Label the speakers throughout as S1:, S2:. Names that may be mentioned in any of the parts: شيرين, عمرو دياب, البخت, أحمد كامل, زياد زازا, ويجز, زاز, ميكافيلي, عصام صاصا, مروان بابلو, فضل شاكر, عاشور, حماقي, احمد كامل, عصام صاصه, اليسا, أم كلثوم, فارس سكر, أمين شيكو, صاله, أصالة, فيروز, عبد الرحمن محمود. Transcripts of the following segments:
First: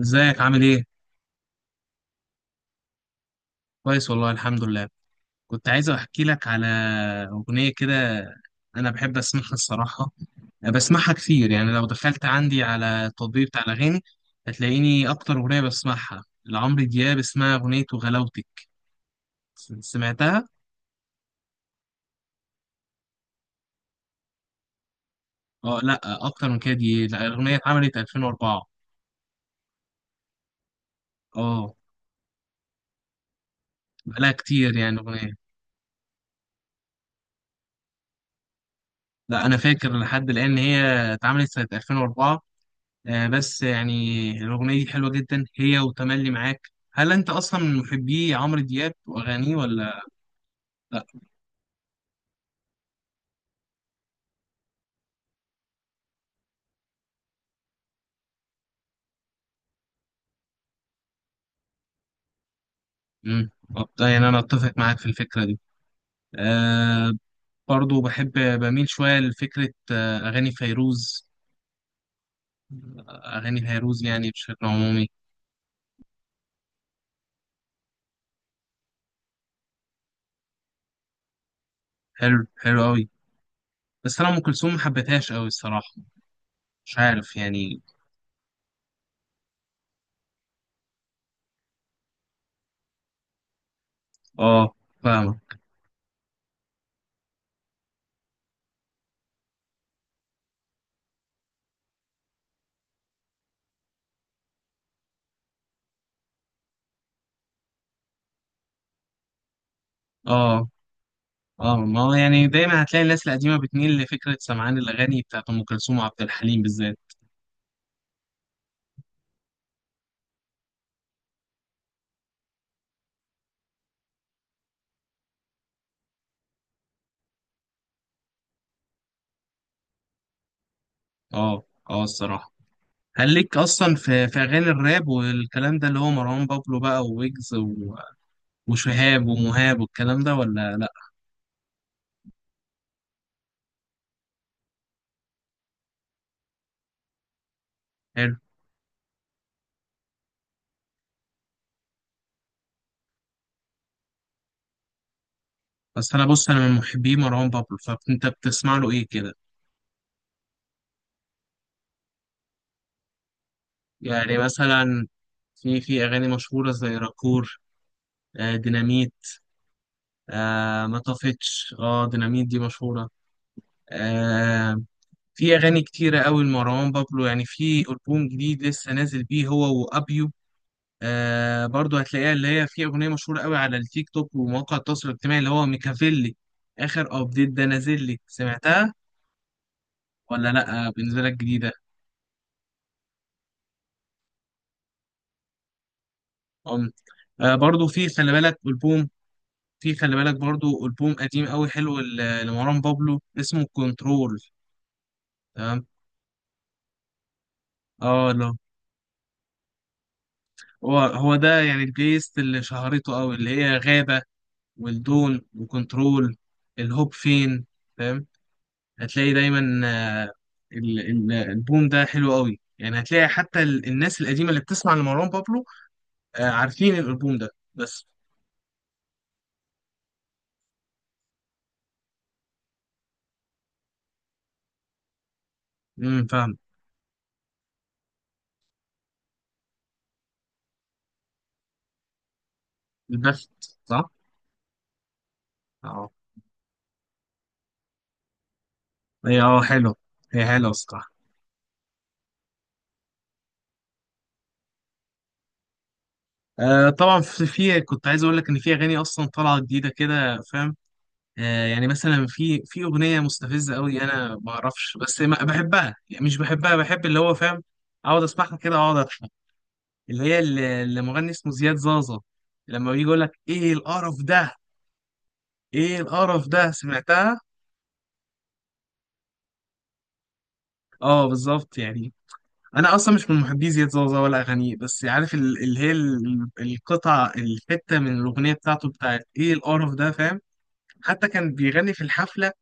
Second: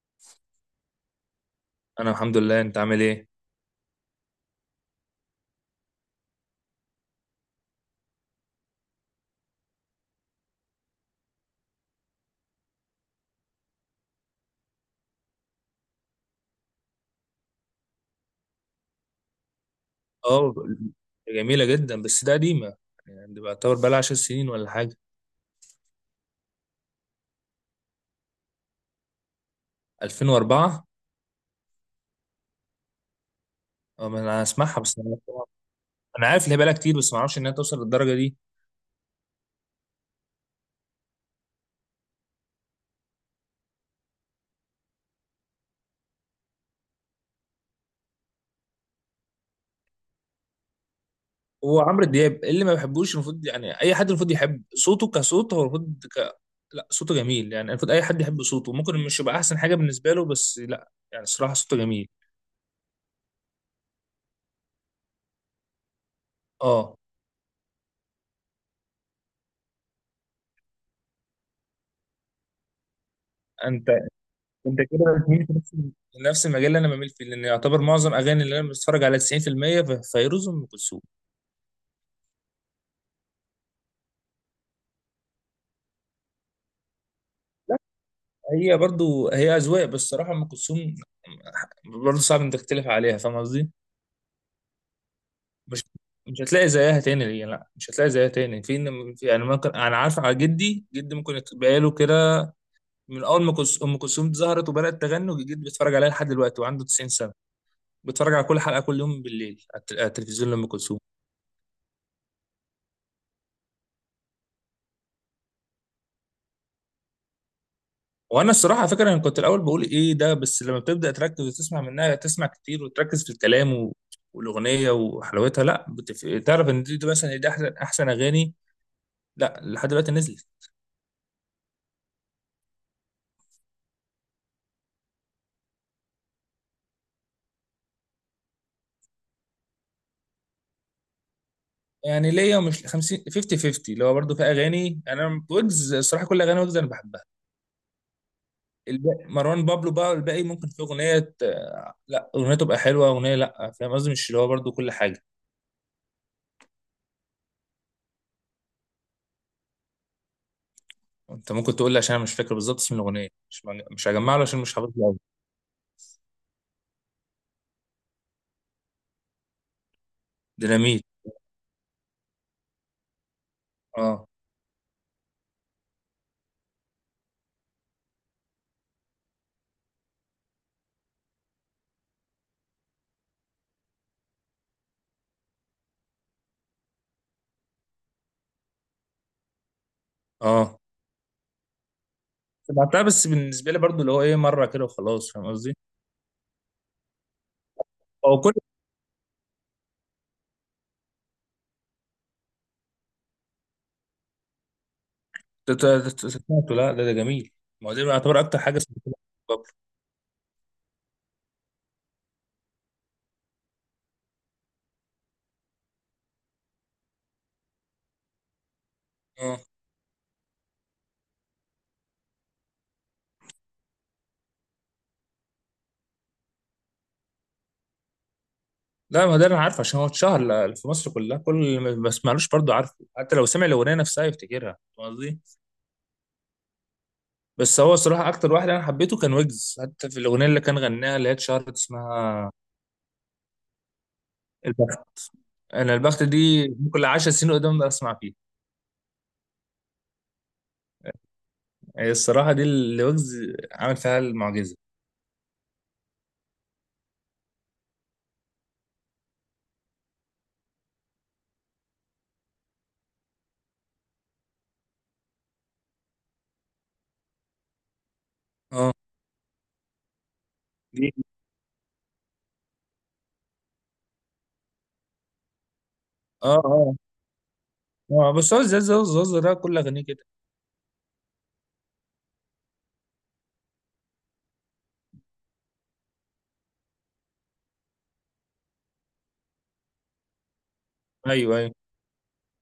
S1: ازيك عامل ايه؟
S2: انا الحمد لله. انت عامل ايه؟
S1: كويس والله، الحمد لله. كنت عايز احكي لك على اغنية كده، انا بحب اسمعها الصراحة. بسمعها كتير، يعني لو دخلت عندي على التطبيق بتاع الاغاني هتلاقيني اكتر اغنية بسمعها لعمرو دياب اسمها اغنية وغلاوتك. سمعتها؟
S2: اه، جميله جدا بس ده قديمه. يعني دي بعتبر بقى لها 10 سنين ولا حاجه.
S1: اه، لا، اكتر من كده. دي لا، الاغنية اتعملت 2004.
S2: 2004.
S1: اه،
S2: اه، ما
S1: بقالها
S2: انا
S1: كتير
S2: اسمعها بس
S1: يعني
S2: انا
S1: الاغنية.
S2: أنا عارف ان هي بقى لها كتير، بس ما اعرفش انها توصل للدرجه دي.
S1: لا، انا فاكر لحد الان ان هي اتعملت سنة 2004. بس يعني الأغنية دي حلوة جدا، هي وتملي معاك. هل أنت أصلا من محبي عمرو دياب وأغانيه ولا لأ؟
S2: هو عمرو دياب اللي ما بحبوش، المفروض يعني اي حد المفروض يحب صوته كصوت، هو المفروض لا، صوته جميل، يعني المفروض اي حد يحب صوته، ممكن مش يبقى احسن حاجه بالنسبه له، بس لا، يعني الصراحه صوته جميل.
S1: مم. طب ده يعني أنا أتفق معاك في الفكرة دي.
S2: اه.
S1: أه. برضو بحب، بميل شوية لفكرة أغاني فيروز. أغاني
S2: انت
S1: فيروز يعني بشكل
S2: انت كده
S1: عمومي.
S2: بتميل في نفس المجال اللي انا بميل فيه، لان يعتبر معظم اغاني اللي انا بتفرج على 90% فيروز وام كلثوم.
S1: حلو، حلو أوي. بس أنا أم كلثوم ما حبيتهاش أوي الصراحة. مش عارف
S2: لا،
S1: يعني.
S2: هي برضو هي اذواق، بس الصراحه ام كلثوم برضو صعب انك تختلف عليها، فاهم قصدي؟
S1: أه. فاهمة.
S2: مش مش هتلاقي زيها تاني. هي لا، مش هتلاقي زيها تاني في يعني ممكن، انا عارف على جدي جدي ممكن يبقى له كده. من اول ما ام كلثوم ظهرت وبدات تغني وجدي بيتفرج عليها لحد دلوقتي وعنده 90 سنه. بيتفرج على كل حلقه كل يوم بالليل على على التلفزيون لام
S1: أه.
S2: كلثوم.
S1: اه، ما هو يعني دايما هتلاقي الناس القديمه بتميل لفكره سمعان الاغاني بتاعت ام كلثوم وعبد الحليم بالذات.
S2: وانا الصراحه على فكره انا كنت الاول بقول ايه ده، بس لما بتبدا تركز وتسمع منها، تسمع كتير وتركز في الكلام والاغنيه وحلاوتها، لا تعرف ان دي مثلا، دي احسن اغاني لا لحد دلوقتي نزلت.
S1: اه، اه الصراحة. هل ليك أصلا في أغاني الراب والكلام ده، اللي هو مروان بابلو بقى وويجز وشهاب ومهاب والكلام ده، ولا لأ؟
S2: يعني ليا ومش 50 50 50 اللي هو برضه في اغاني. انا ويجز الصراحه كل اغاني ويجز انا بحبها.
S1: حلو.
S2: الباقي مروان بابلو بقى، الباقي ممكن في لا، اغنيه تبقى حلوه اغنيه، لا فاهم قصدي، مش اللي هو برضه كل حاجه.
S1: بس أنا بص، أنا من محبي مروان بابلو، فأنت بتسمع له إيه كده؟
S2: انت ممكن تقول لي عشان انا مش فاكر بالظبط اسم الاغنيه، مش هجمع
S1: يعني
S2: له عشان مش حافظ
S1: مثلا
S2: له أوي.
S1: في أغاني مشهورة زي راكور. آه، ديناميت. آه، ما
S2: ديناميت.
S1: طفتش. اه، ديناميت دي مشهورة.
S2: اه،
S1: آه، في أغاني كتيرة أوي لمروان بابلو. يعني في ألبوم جديد لسه نازل بيه هو وأبيو. آه، برضو هتلاقيها اللي هي في أغنية مشهورة قوي على التيك توك ومواقع التواصل الاجتماعي، اللي هو ميكافيلي. آخر أبديت ده نازل لي، سمعتها ولا
S2: اه،
S1: لأ؟ بالنسبة لك جديدة.
S2: سمعتها، بس بالنسبه لي برضو اللي هو ايه مره كده وخلاص، فاهم قصدي؟
S1: أم برضو في خلي
S2: هو كل
S1: بالك ألبوم. في خلي بالك برضو ألبوم قديم قوي حلو لمروان بابلو، اسمه كنترول.
S2: ت-
S1: تمام.
S2: ت- سمعته، لا ده جميل. ما هو ده
S1: اه،
S2: يعتبر
S1: لا،
S2: اكتر حاجه سمعتها قبل.
S1: هو ده يعني البيست اللي شهرته قوي، اللي هي غابة والدون وكنترول. الهوب فين؟ هتلاقي
S2: اه
S1: دايما. الالبوم ده حلو قوي. يعني هتلاقي حتى الناس القديمه اللي بتسمع لمروان بابلو، عارفين الالبوم ده. بس.
S2: لا، ما ده انا عارف عشان هو اتشهر في مصر كلها. كل اللي ما بسمعلوش برضو عارفه، حتى لو سمع الاغنيه نفسها يفتكرها، فاهم قصدي؟
S1: فاهم.
S2: بس هو صراحه اكتر واحد انا حبيته كان ويجز، حتى في الاغنيه اللي كان غناها اللي هي اتشهرت اسمها
S1: البخت. صح.
S2: البخت. انا
S1: اه،
S2: البخت دي كل 10 سنين قدام اسمع فيها.
S1: هي حلو. هي حلوه الصراحه.
S2: هي الصراحه دي اللي ويجز عامل فيها المعجزه.
S1: آه، طبعا في كنت عايز اقول لك ان في اغاني اصلا طالعه جديده كده، فاهم؟ آه، يعني مثلا في اغنيه مستفزه قوي، انا ما اعرفش، بس ما بحبها يعني، مش بحبها، بحب اللي هو، فاهم؟ اقعد اسمعها كده،
S2: اه،
S1: اقعد. اللي هي، اللي
S2: دي.
S1: مغني اسمه زياد زازا. لما بيجي يقول لك: ايه القرف ده، ايه القرف
S2: اه،
S1: ده،
S2: اه،
S1: سمعتها؟
S2: اه، بس هو زاز ده كل اغانيه كده.
S1: اه، بالظبط يعني. انا اصلا مش من محبي زياد زازا ولا اغانيه، بس عارف اللي هي القطعه الحته من الاغنيه بتاعته، بتاعت ايه القرف ده، فاهم؟ حتى كان
S2: ايوه، ايوه.
S1: بيغني في الحفله.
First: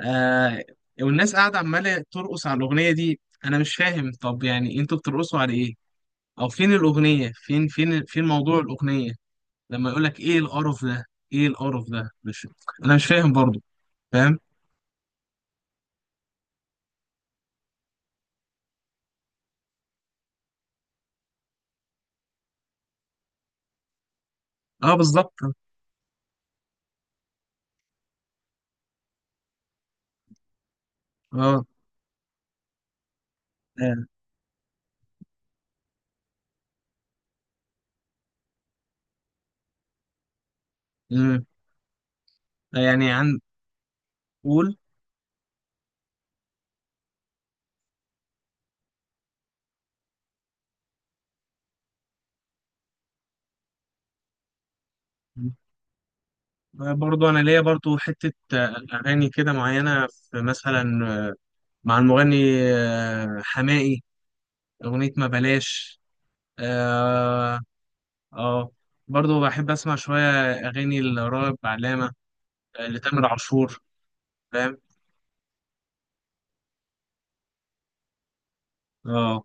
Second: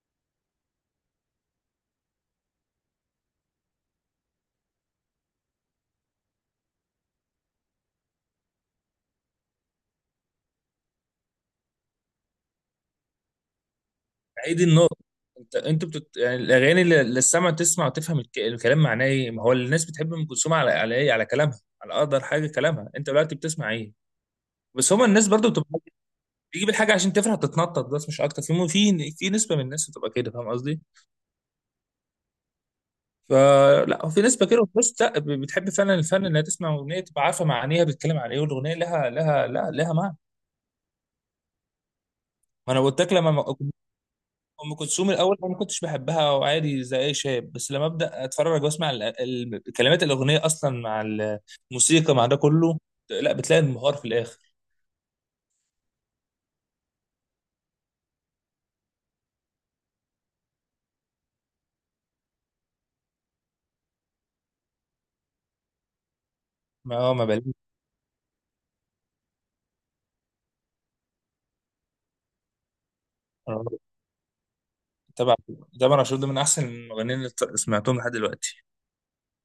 S1: آه والناس قاعده عماله ترقص على الاغنيه دي. انا مش فاهم، طب يعني انتوا بترقصوا على ايه؟ او فين الاغنيه، فين، فين، فين موضوع الاغنيه؟ لما يقول لك ايه القرف ده، ايه القرف ده؟ مش، انا مش فاهم برضو، فاهم؟
S2: هي دي النقطه. انت يعني الاغاني اللي السمع تسمع وتفهم الكلام معناه ايه. ما هو الناس بتحب ام كلثوم على ايه؟ على كلامها، على اقدر حاجه كلامها. انت دلوقتي بتسمع ايه؟ بس
S1: اه،
S2: هما الناس
S1: بالظبط.
S2: برضو بتبقى بتجيب الحاجه عشان تفرح تتنطط، بس مش اكتر. في في نسبه من الناس بتبقى كده، فاهم قصدي؟
S1: اه.
S2: فلا،
S1: آه،
S2: هو في نسبه كده وفي ناس لا، بتحب فعلا الفن، انها تسمع اغنيه تبقى عارفه معانيها، بتتكلم عن ايه، والاغنيه لها لا، لها معنى.
S1: مم.
S2: ما انا قلت
S1: يعني
S2: لك
S1: عن،
S2: لما ام
S1: قول.
S2: كلثوم الاول انا ما كنتش بحبها، وعادي زي اي شاب، بس لما ابدا اتفرج واسمع كلمات الاغنيه اصلا مع الموسيقى مع ده كله، لا بتلاقي انبهار في الاخر.
S1: برضو انا ليا برضو حتة، اغاني كده معينة، في مثلا مع المغني، حماقي. اغنية ما بلاش.
S2: ما هو ما بالي.
S1: اه. آه. برضو بحب اسمع شوية اغاني لراغب علامة، لتامر عاشور، فاهم؟
S2: طبعا، طبعا عاشور ده من احسن المغنيين اللي سمعتهم لحد دلوقتي.
S1: اه،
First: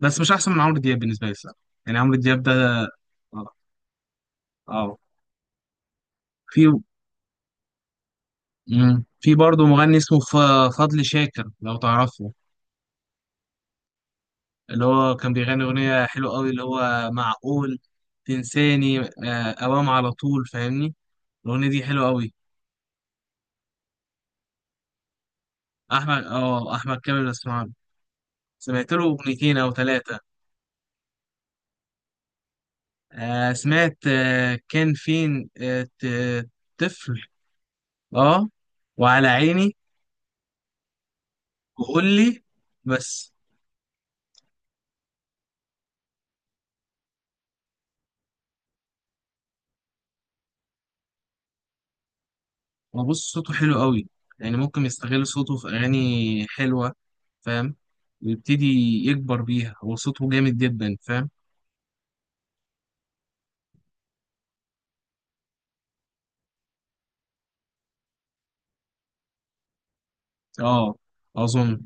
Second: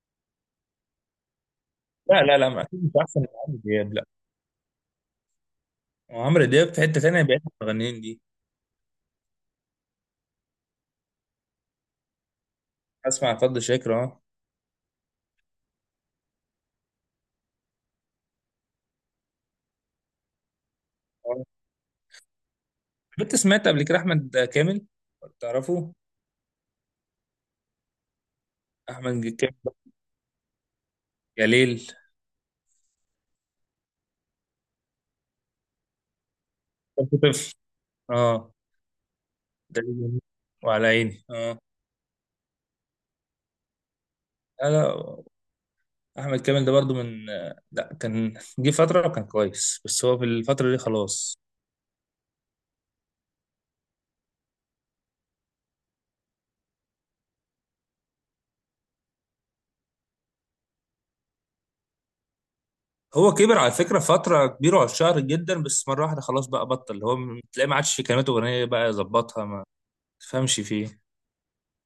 S1: بس مش احسن من عمرو دياب بالنسبة لي الصراحة. يعني عمرو
S2: لا لا
S1: دياب
S2: لا، ما
S1: ده.
S2: اكيد مش احسن من
S1: اه.
S2: عمرو دياب لا.
S1: آه.
S2: عمرو
S1: في.
S2: دياب في حته تانيه بعيد عن المغنيين دي.
S1: مم. في برضه مغني اسمه فضل شاكر، لو تعرفه.
S2: اسمع فضل شاكر، اه.
S1: اللي هو كان بيغني أغنية حلوة قوي، اللي هو: معقول تنساني أوام على طول، فاهمني؟
S2: آه.
S1: الأغنية دي حلوة قوي.
S2: كنت سمعت قبل كده احمد كامل. تعرفه؟
S1: أحمد كامل بسمع له. سمعت له
S2: احمد
S1: أغنيتين أو
S2: كامل،
S1: ثلاثة.
S2: يا ليل.
S1: آه، سمعت. كان فين؟
S2: كنت
S1: طفل.
S2: طفل.
S1: أه.
S2: اه.
S1: وعلى عيني.
S2: ده جميل. وعلى عيني، اه.
S1: وقول لي. بس.
S2: لا لا، احمد كامل ده برضو من، لا كان جه فتره وكان كويس بس هو في الفتره دي خلاص.
S1: هو بص، صوته حلو قوي، يعني ممكن يستغل صوته في أغاني حلوة، فاهم؟ ويبتدي يكبر بيها. هو صوته جامد جدا، فاهم؟
S2: هو كبر على فكره فتره كبيره وعشان شهر جدا، بس مره واحده خلاص بقى بطل. هو تلاقيه ما عادش في كلمات اغنيه بقى يظبطها، ما تفهمش
S1: اه.
S2: فيه.
S1: أظن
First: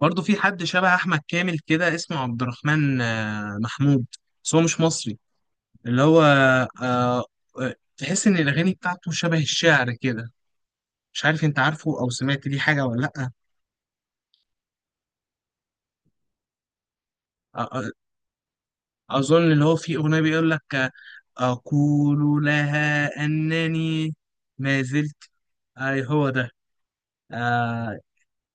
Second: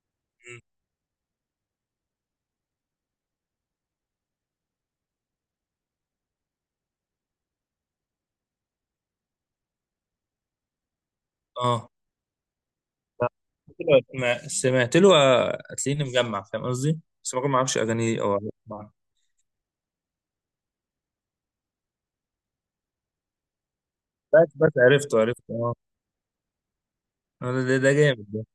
S1: برضه في
S2: م.
S1: حد شبه أحمد كامل كده، اسمه عبد الرحمن محمود. بس هو مش مصري. اللي هو، آه، تحس إن الأغاني بتاعته شبه الشعر كده. مش عارف، أنت
S2: اه،
S1: عارفه أو سمعت ليه حاجة ولا لأ؟
S2: ما سمعت له، هتلاقيني مجمع، فاهم قصدي، بس ما
S1: آه،
S2: اعرفش
S1: آه،
S2: اغانيه او أسمع.
S1: اظن اللي هو فيه اغنيه بيقول لك اقول لها انني
S2: بس
S1: ما زلت.
S2: عرفته اه.
S1: اي هو ده.
S2: آه، ده
S1: اه.
S2: جامد ده.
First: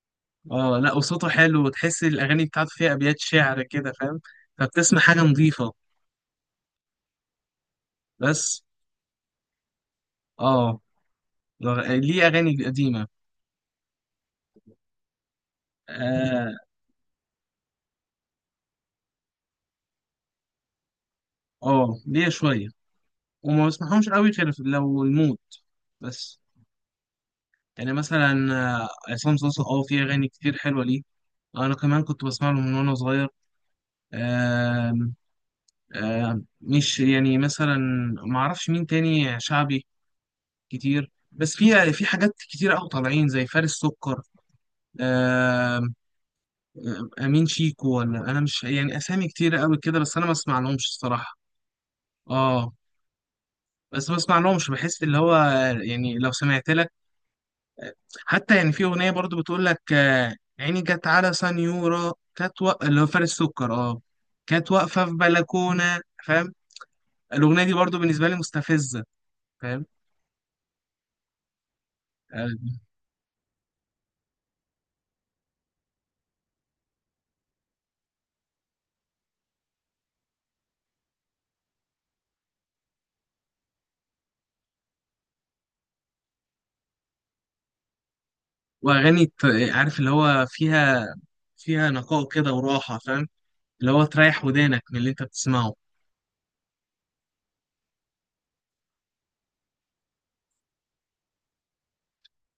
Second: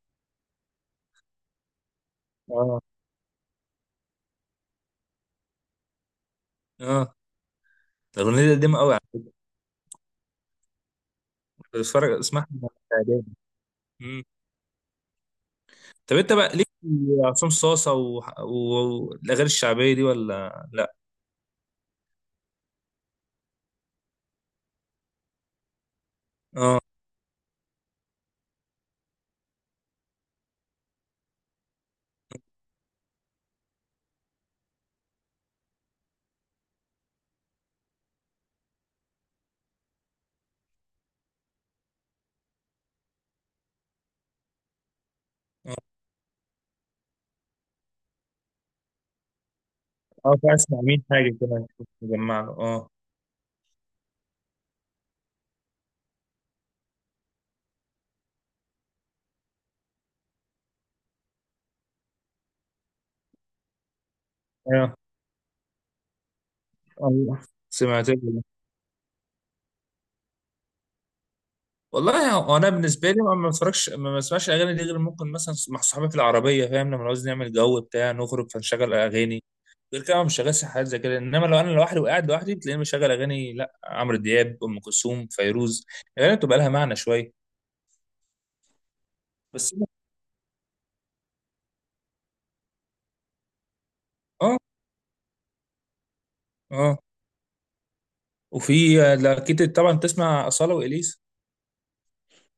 S1: لا، وصوته حلو، وتحس الاغاني بتاعته
S2: اه،
S1: فيها ابيات شعر كده، فاهم؟ فبتسمع حاجه نظيفه.
S2: اه. الاغنيه دي
S1: بس.
S2: قديمه قوي على
S1: اه.
S2: فكرة. بتفرج
S1: ليه
S2: اسمعها
S1: اغاني
S2: وأنا في
S1: قديمه.
S2: إعدادي. طب انت
S1: اه.
S2: بقى ليك في عصام صاصه والاغاني الشعبيه دي، ولا لا؟
S1: ليه شويه، وما بسمعهمش قوي غير لو المود. بس.
S2: اه،
S1: يعني مثلا عصام صاصا، اه في اغاني كتير حلوه ليه. انا كمان كنت بسمع له من وانا صغير. آه، مش، يعني مثلا ما اعرفش مين تاني شعبي كتير، بس في حاجات كتير قوي طالعين زي فارس سكر، آه، امين شيكو. ولا انا مش، يعني اسامي كتير قوي كده، بس انا ما
S2: اه،
S1: اسمع
S2: اسمع
S1: لهمش
S2: مين، حاجه
S1: الصراحه.
S2: كمان كنت مجمع له
S1: اه،
S2: اه.
S1: بس ما اسمع لهمش، بحس اللي هو، يعني لو سمعت لك، حتى يعني في اغنيه برضو بتقول لك عيني جت على سنيوره، كانت اللي هو فارس سكر، اه، كانت
S2: ايوه.
S1: واقفه في بلكونه، فاهم؟
S2: الله.
S1: الاغنيه دي برضو
S2: سمعت
S1: بالنسبه لي
S2: له.
S1: مستفزه، فاهم؟
S2: والله، هو انا
S1: آه،
S2: بالنسبه لي ما بتفرجش ما بسمعش الاغاني دي غير ممكن مثلا مع صحابي في العربيه، فاهم، لما عاوز نعمل جو بتاع نخرج فنشغل اغاني. غير كده مش شغال حاجات زي كده، انما لو انا لوحدي وقاعد لوحدي بتلاقيني بشغل اغاني لا عمرو دياب، ام كلثوم، فيروز. الاغاني بتبقى لها معنى شويه.
S1: واغاني
S2: بس.
S1: عارف اللي هو فيها، فيها نقاء كده وراحه، فاهم؟ اللي هو تريح
S2: اه،
S1: ودانك من اللي انت بتسمعه.
S2: اه. وفي، لا، اكيد طبعا تسمع اصاله واليسا.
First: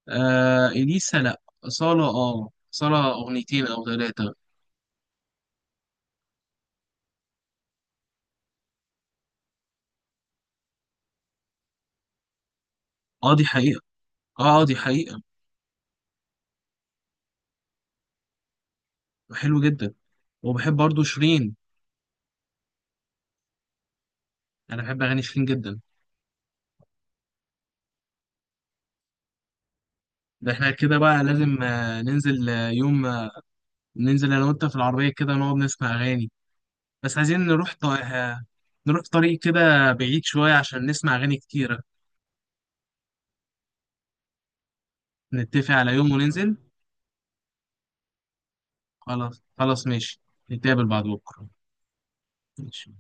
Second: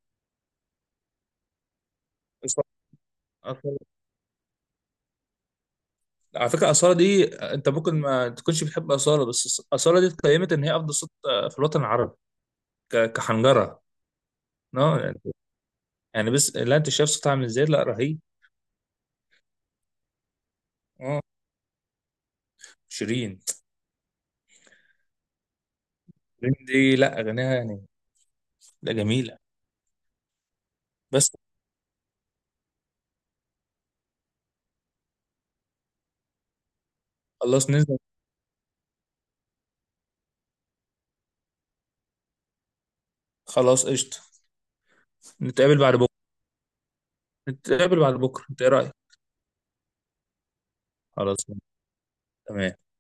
S1: آه، اليسا لا. صاله، اه
S2: أصالة-
S1: صاله اغنيتين او
S2: أصالة.
S1: ثلاثه.
S2: على فكره، اصاله دي انت ممكن ما تكونش بتحب اصاله، بس اصاله دي اتقيمت ان هي افضل صوت في الوطن العربي
S1: اه، دي حقيقه.
S2: كحنجره.
S1: اه. دي
S2: نو يعني،
S1: حقيقه.
S2: بس لا، انت شايف صوتها عامل ازاي؟ لا رهيب.
S1: حلو جدا. وبحب برضو
S2: اه،
S1: شيرين.
S2: شيرين.
S1: انا بحب اغاني شيرين جدا.
S2: شيرين دي، لا اغانيها يعني، لا جميله.
S1: ده احنا كده بقى
S2: بس
S1: لازم ننزل، يوم، ننزل انا وانت في العربيه كده نقعد نسمع اغاني. بس عايزين
S2: خلاص
S1: نروح
S2: ننزل.
S1: نروح طريق كده بعيد شويه عشان نسمع اغاني كتيره.
S2: خلاص قشطه.
S1: نتفق
S2: نتقابل بعد
S1: على يوم
S2: بكره
S1: وننزل.
S2: نتقابل بعد بكره، انت ايه رايك؟
S1: خلاص، خلاص، ماشي. نتقابل بعد
S2: خلاص.
S1: بكرة.
S2: تمام.
S1: ماشي.